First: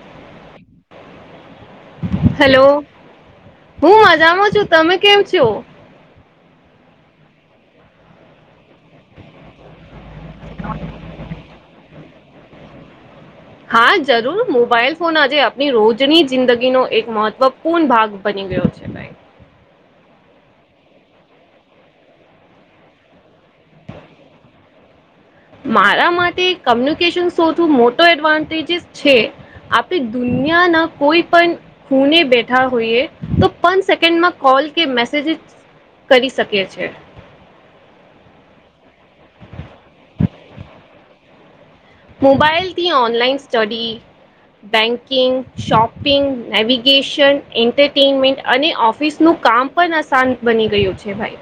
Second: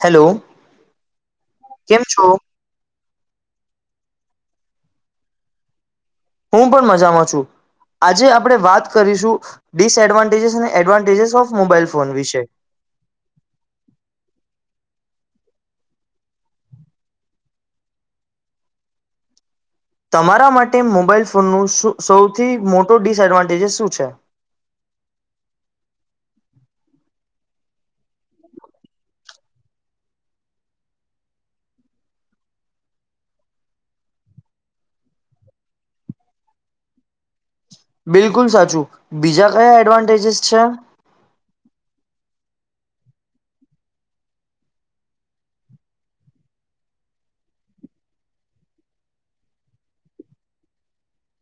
Hello! કેમ છો hello! હું મજામાં છું તમે કેમ છો? હું પણ મજામાં છું. આજે આપણે વાત કરીશું ડીસ એડવાન્ટેજ ડીસ એડવાન્ટેજ અને એડવાન્ટેજ ઓફ મોબાઈલ ફોન વિશે હા જરૂર મોબાઈલ ફોન આજે આપણી રોજની જિંદગીનો એક મહત્વપૂર્ણ ભાગ બની બની ગયો છે. ભાઈ હ તમારા માટે મોબાઈલ ફોનનું સૌથી મોટો ડિસએડવાન્ટેજ શું છે? [inaudible] મારા માટે કમ્યુનિકેશન સૌથી મોટો એડવાન્ટેજસ છે. આપણી દુનિયા કોઈ પણ ખૂને બેઠા હોઈએ તો પણ સેકન્ડમાં કોલ કે મેસેજ કરી શકે છે બિલકુલ સાચું બીજા કયા એડવાન્ટેજસ છે મોબાઈલથી online study banking shopping navigation entertainment અને ઓફિસનું કામ પણ આસાન બની ગયું છે ભાઈ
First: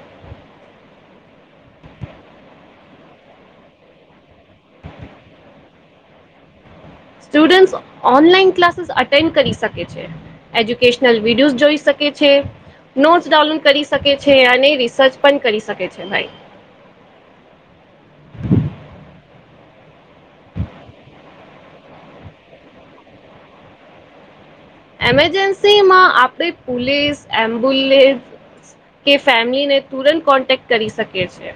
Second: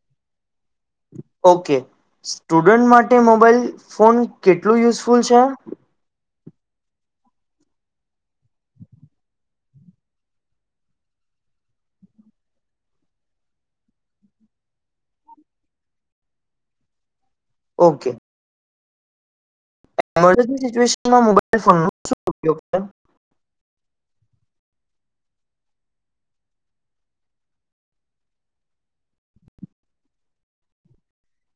ઓકે સ્ટુડન્ટ માટે મોબાઈલ ફોન કેટલું યુઝફુલ છે સ્ટુડન્ટ ઓનલાઈન ક્લાસીસ અટેન્ડ કરી શકે છે એજ્યુકેશનલ વિડીયોઝ જોઈ શકે નોટ ડાઉન કરી શકે છે અને રિસર્ચ પણ કરી શકે છે ભાઈ ઓકે મરજન્સી સિચ્યુએશનમાં મોબાઈલ ફોનનો શું ઉપયોગ છે એમરજન્સી માં આપણે પોલીસ એમ્બ્યુલેન્સ કે ફેમિલીને તુરંત કોન્ટેક્ટ કરી શકે છે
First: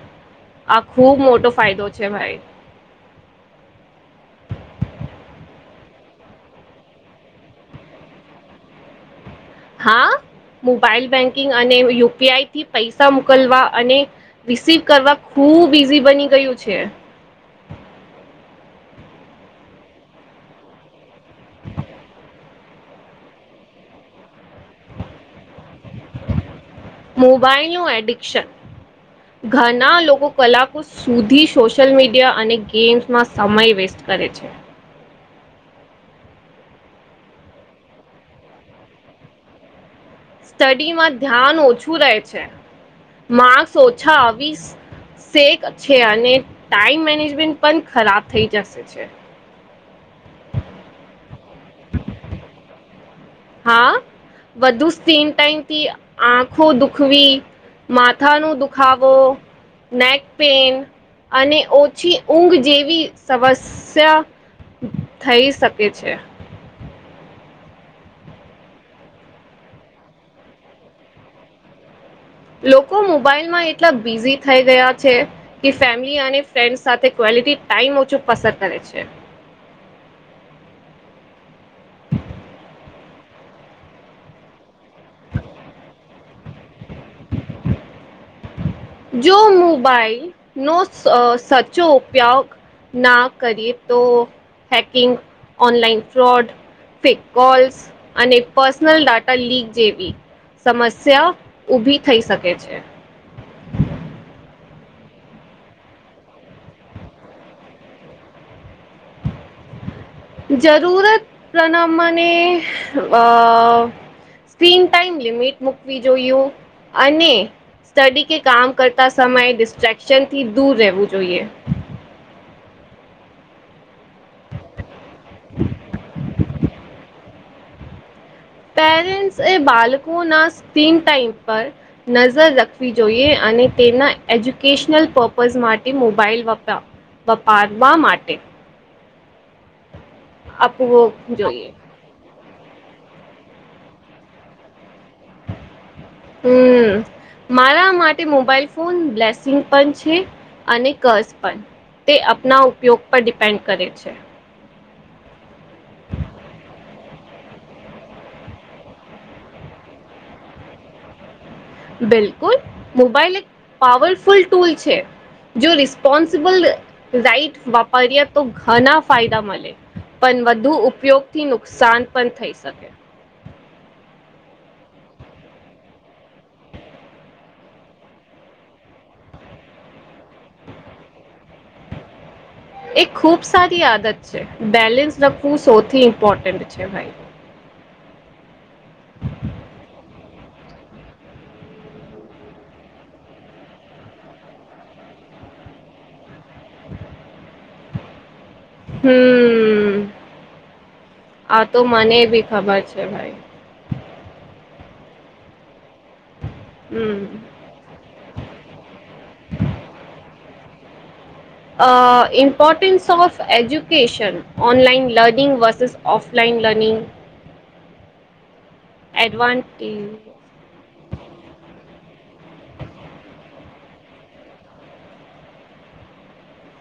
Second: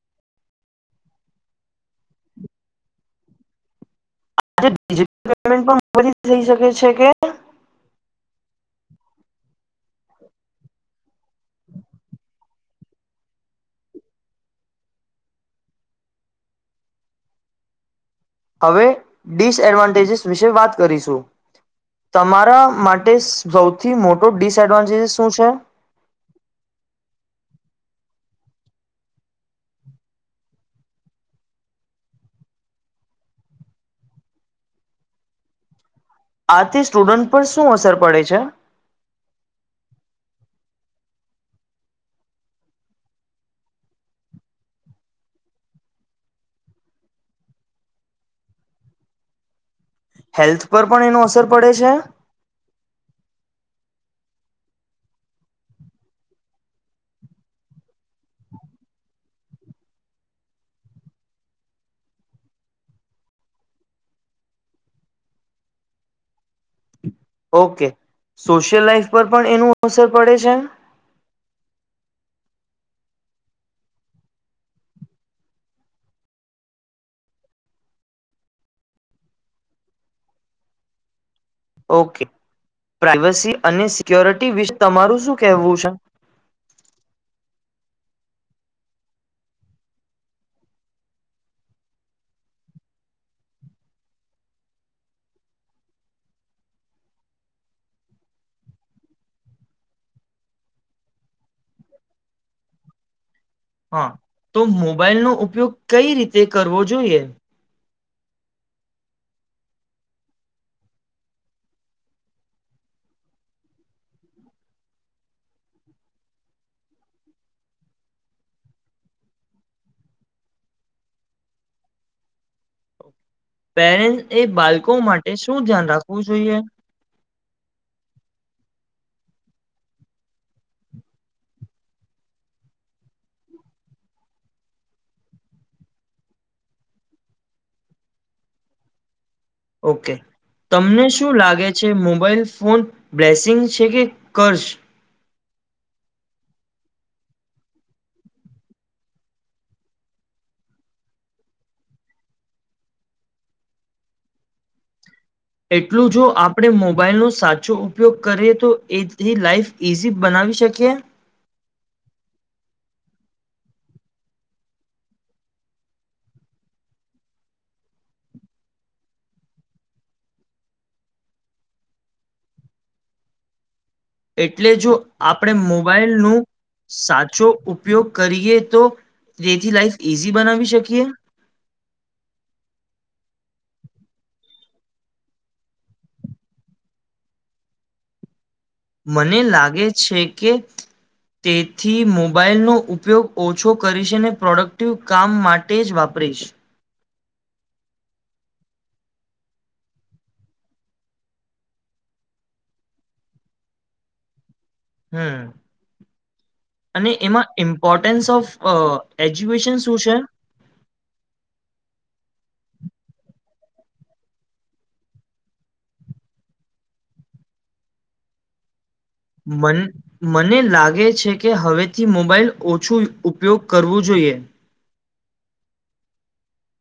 આ ખુબ મોટો ફાયદો છે ભાઈ આ પેમેન્ટ પણ થઈ શકે છે કે હા મોબાઈલ બેંકિંગ અને યુપીઆઈ થી પૈસા મોકલવા અને રિસીવ કરવા ખૂબ ઈઝી બની ગયું છે હવે ડિસએડવાન્ટેજસ વિશે વાત કરીશું તમારા માટે સૌથી મોટો ડિસએડવાન્ટેજસ શું છે [inaudible] મોબાઈલનુંું એડિક્શન ઘણા લોકો કલાકો સુધી સોશિયલ મીડિયા અને ગેમ્સમાં સમય વેસ્ટ કરે છે આથી સ્ટુડન્ટ પર શું અસર પડે છે સ્ટડીમાં ધ્યાન ઓછું રહે છે માર્ક્સ ઓછા આવીશ સેક છે અને ટાઈમ મેનેજમેન્ટ પણ ખરાબ થઈ જશે છે હેલ્થ પર પણ એનું અસર પડે છે હા વધુ સિમ ટાઈમથી આંખો દુખવી માથા ન દુખાવો નેક પેન અને ઓછી ઊંઘ જેવી સમસ્યા થઈ શકે છે ઓકે સોશિયલ લાઈફ પર પણ એનું અસર પડે છે એમ લોકો મોબાઈલમાં એટલા બિઝી થઈ ગયા છે કે ફેમિલી અને ફ્રેન્ડ સાથે થી ટાઈમ ઓછું પસાર કરે છે [inaudible] ઓકે પ્રાઈવસી અને સિક્યોરિટી વિશે તમારું શું કેહેવું છે જો મોબાઈલ નો સાચો ઉપયોગ ના કરીએ તો hacking online fraud fake calls અને પર્સનલ ડાટા લીક જેવી સમસ્યા ઉઊભી થઈ શકે છે હા તો મોબાઈલનોો ઉપયોગ કઈ રીતે કરવો જોઈએ જરૂરત પ્રણમને આહ સ્ક્રીન ટાઈમ લિમિટ મૂકવી જોઈું અને સ્ટડી કે કામ કરતા સમયે ડિસ્ટ્રેક્શન થી દૂર રહેવું જોઈએ [inaudible] પેરેન્ટ્સ એ બાળકો માટે શું ધ્યાન રાખવું જોઈએ પેરેન્ટસ એ બાળકો ના સ્ક્રીન ટાઈમ પર નજર રાખવી જોઈએ અને તેના એજ્યુકેશનલ પર્પઝ માટે મોબાઈલ વપરા વપારવા માટે ઓકે, આપવો તમને શું લાગે જોઈએ છે મોબાઈલ? ફોન બ્લેસિંગ છે કે કરશ? હમ. મારા માટે મોબાઈલ ફોન બ્લેસિંગ પણ છે અને ક્રશ પણ તે આપના ઉપયોગ પર ડિપેન્ડ કરે છે. એટલું જો આપણે મોબાઈલનો સાચો ઉપયોગ કરીએ તો એથી લાઈફ ઇઝી બનાવી આવી શકી. બિલકુલ, મોબાઈલ એક પાવરફુલ ટુલ છે. જો રિસ્પોન્સિબલ રાઈટ વાપરીએ તો ઘણા ફાયદા મળે. પણ વધુ ઉપયોગથી નુકસાન પણ થઈ શકે. એટલે જો આપણે મોબાઈલનું સાચો ઉપયોગ કરીએ તો, તેથી લાઈફ ઇઝી બનાવી શકીએ. [unintelligible] એ ખૂબ સારી આદત છે. બેલેન્સ લખવું સૌથી ઇમ્પોર્ટન્ટ છે, ભાઈ. મને લાગે છે કે. તેથી મોબાઈલનો ઉપયોગ ઓછો કરીશ અનેને પ્રોડક્ટિવ કામ માટે જ વાપરીશ. હમ. આ તો મને ભી ખબર છે, ભાઈ. હમ. અને હમ એમાં ઇમ્પોર્ટન્સ ઓફ એજ્યુકેશન શું છે? Importance of education, online learning versus offline learning. [unintelligible] મને લાગે છે કે, હવે થી મોબાઈલ ઓછું ઉપયોગ કરવો જોઈએ.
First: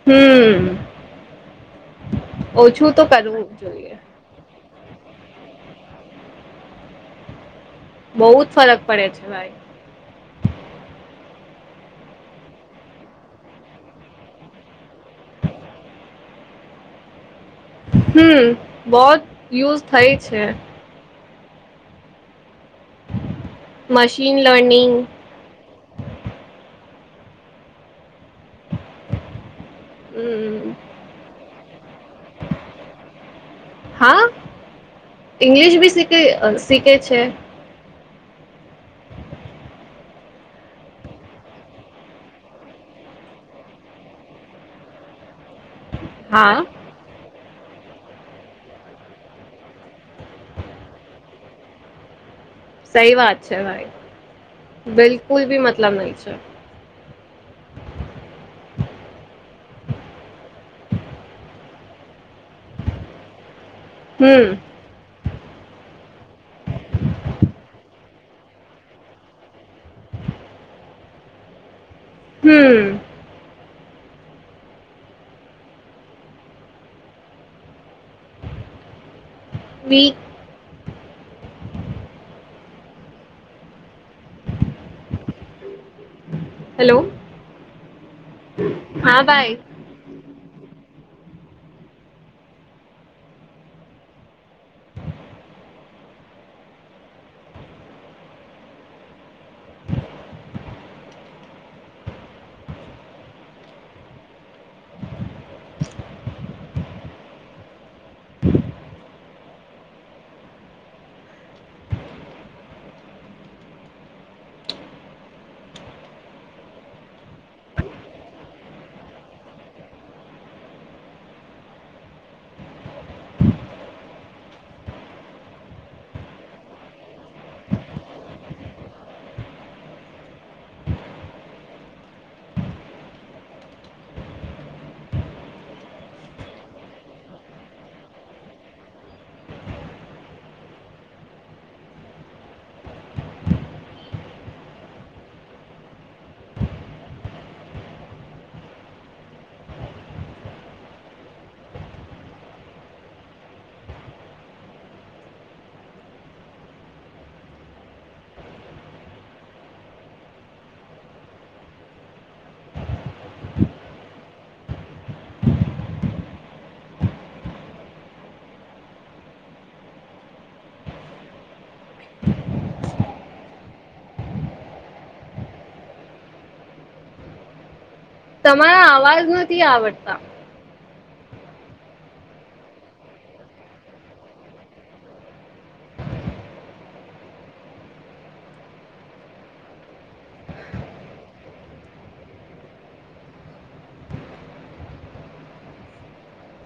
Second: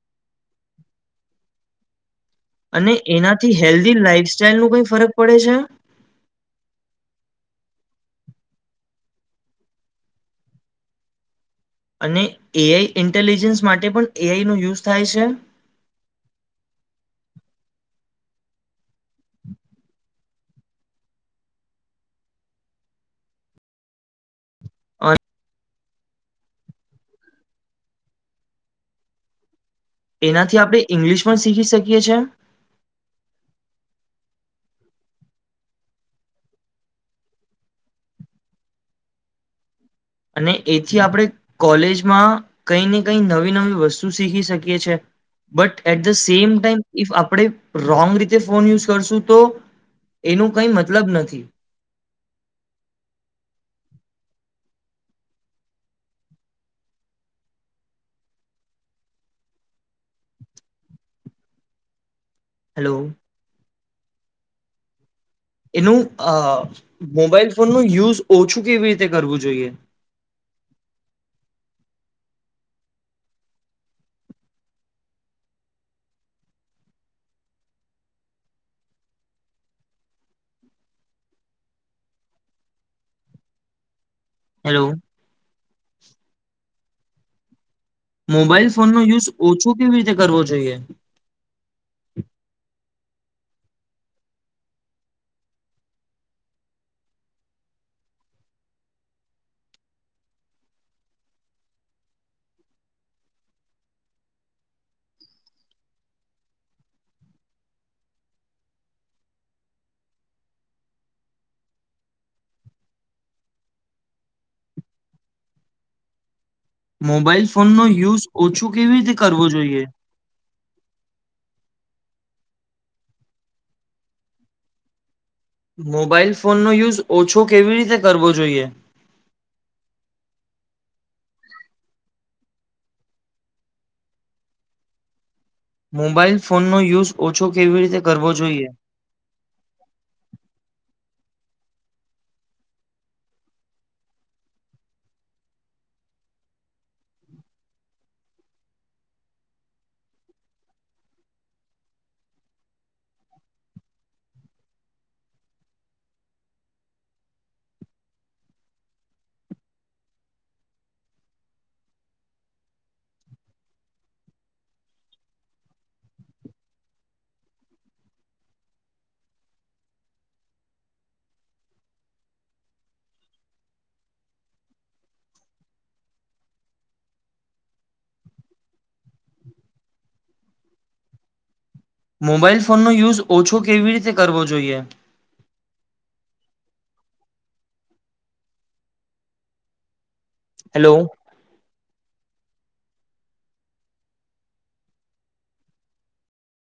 હમ. અને ઓછું તો કરવું એનાથી હેલ્ધી જોઈએ લાઈફસ્ટાઈલ ન કંઈ ફરક પડે છે? બહુ જ ફરક પડે છે, ભાઈ. અને એઆઈ ઇન્ટેલિજન્સ માટે પણ એઆઈનો યુઝ થાય છે. [unintelligible] હમ, બહુ જ યુઝ થઈ છે. Machine learning. અ એનાથી હમ આપણે ઈંગ્લિશ પણ શીખી શકીએ છે. હા, ઇંગ્લિશ બી શીખે શીખે છે. અને એથી આપણે કોલેજમાં કંઈ ને કંઈ નવી નવી વસ્તુ શીખી શકીએ છે. બટ એટ ધ સેમ હા ટાઈમ, ઇફ આપણે રોંગ રીતે ફોન યુઝ કરશું તો એનું કંઈ મતલબ નથી. સહી વાત છે, ભાઈ. બિલકુલ બી મતલબ નહીં છે. [unintelligible] હલો. હમ. એનું અ મોબાઈલ ફોનનો યુઝ ઓછું કેવી રીતે કરવું જોઈએ? હમ. We hello. હેલો. મોબાઈલ ફોનનો હા યુઝ ભાઈ ઓછો કેવી રીતે કરવો જોઈએ? મોબાઈલ ફોનનો યુઝ ઓછો કેવી રીતે કરવો જોઈએ? મોબાઈલ ફોનનો યુઝ ઓછો કેવી રીતે કરવો જોઈએ? [unintelligible] મોબાઈલ ફોનનો યુઝ ઓછો કેવી રીતે કરવો જોઈએ? [inaudible] તમારા અવાજ નથી આવડતા મોબાઈલ ફોનનો યુઝ ઓછો કેવી રીતે કરવો જોઈએ હેલો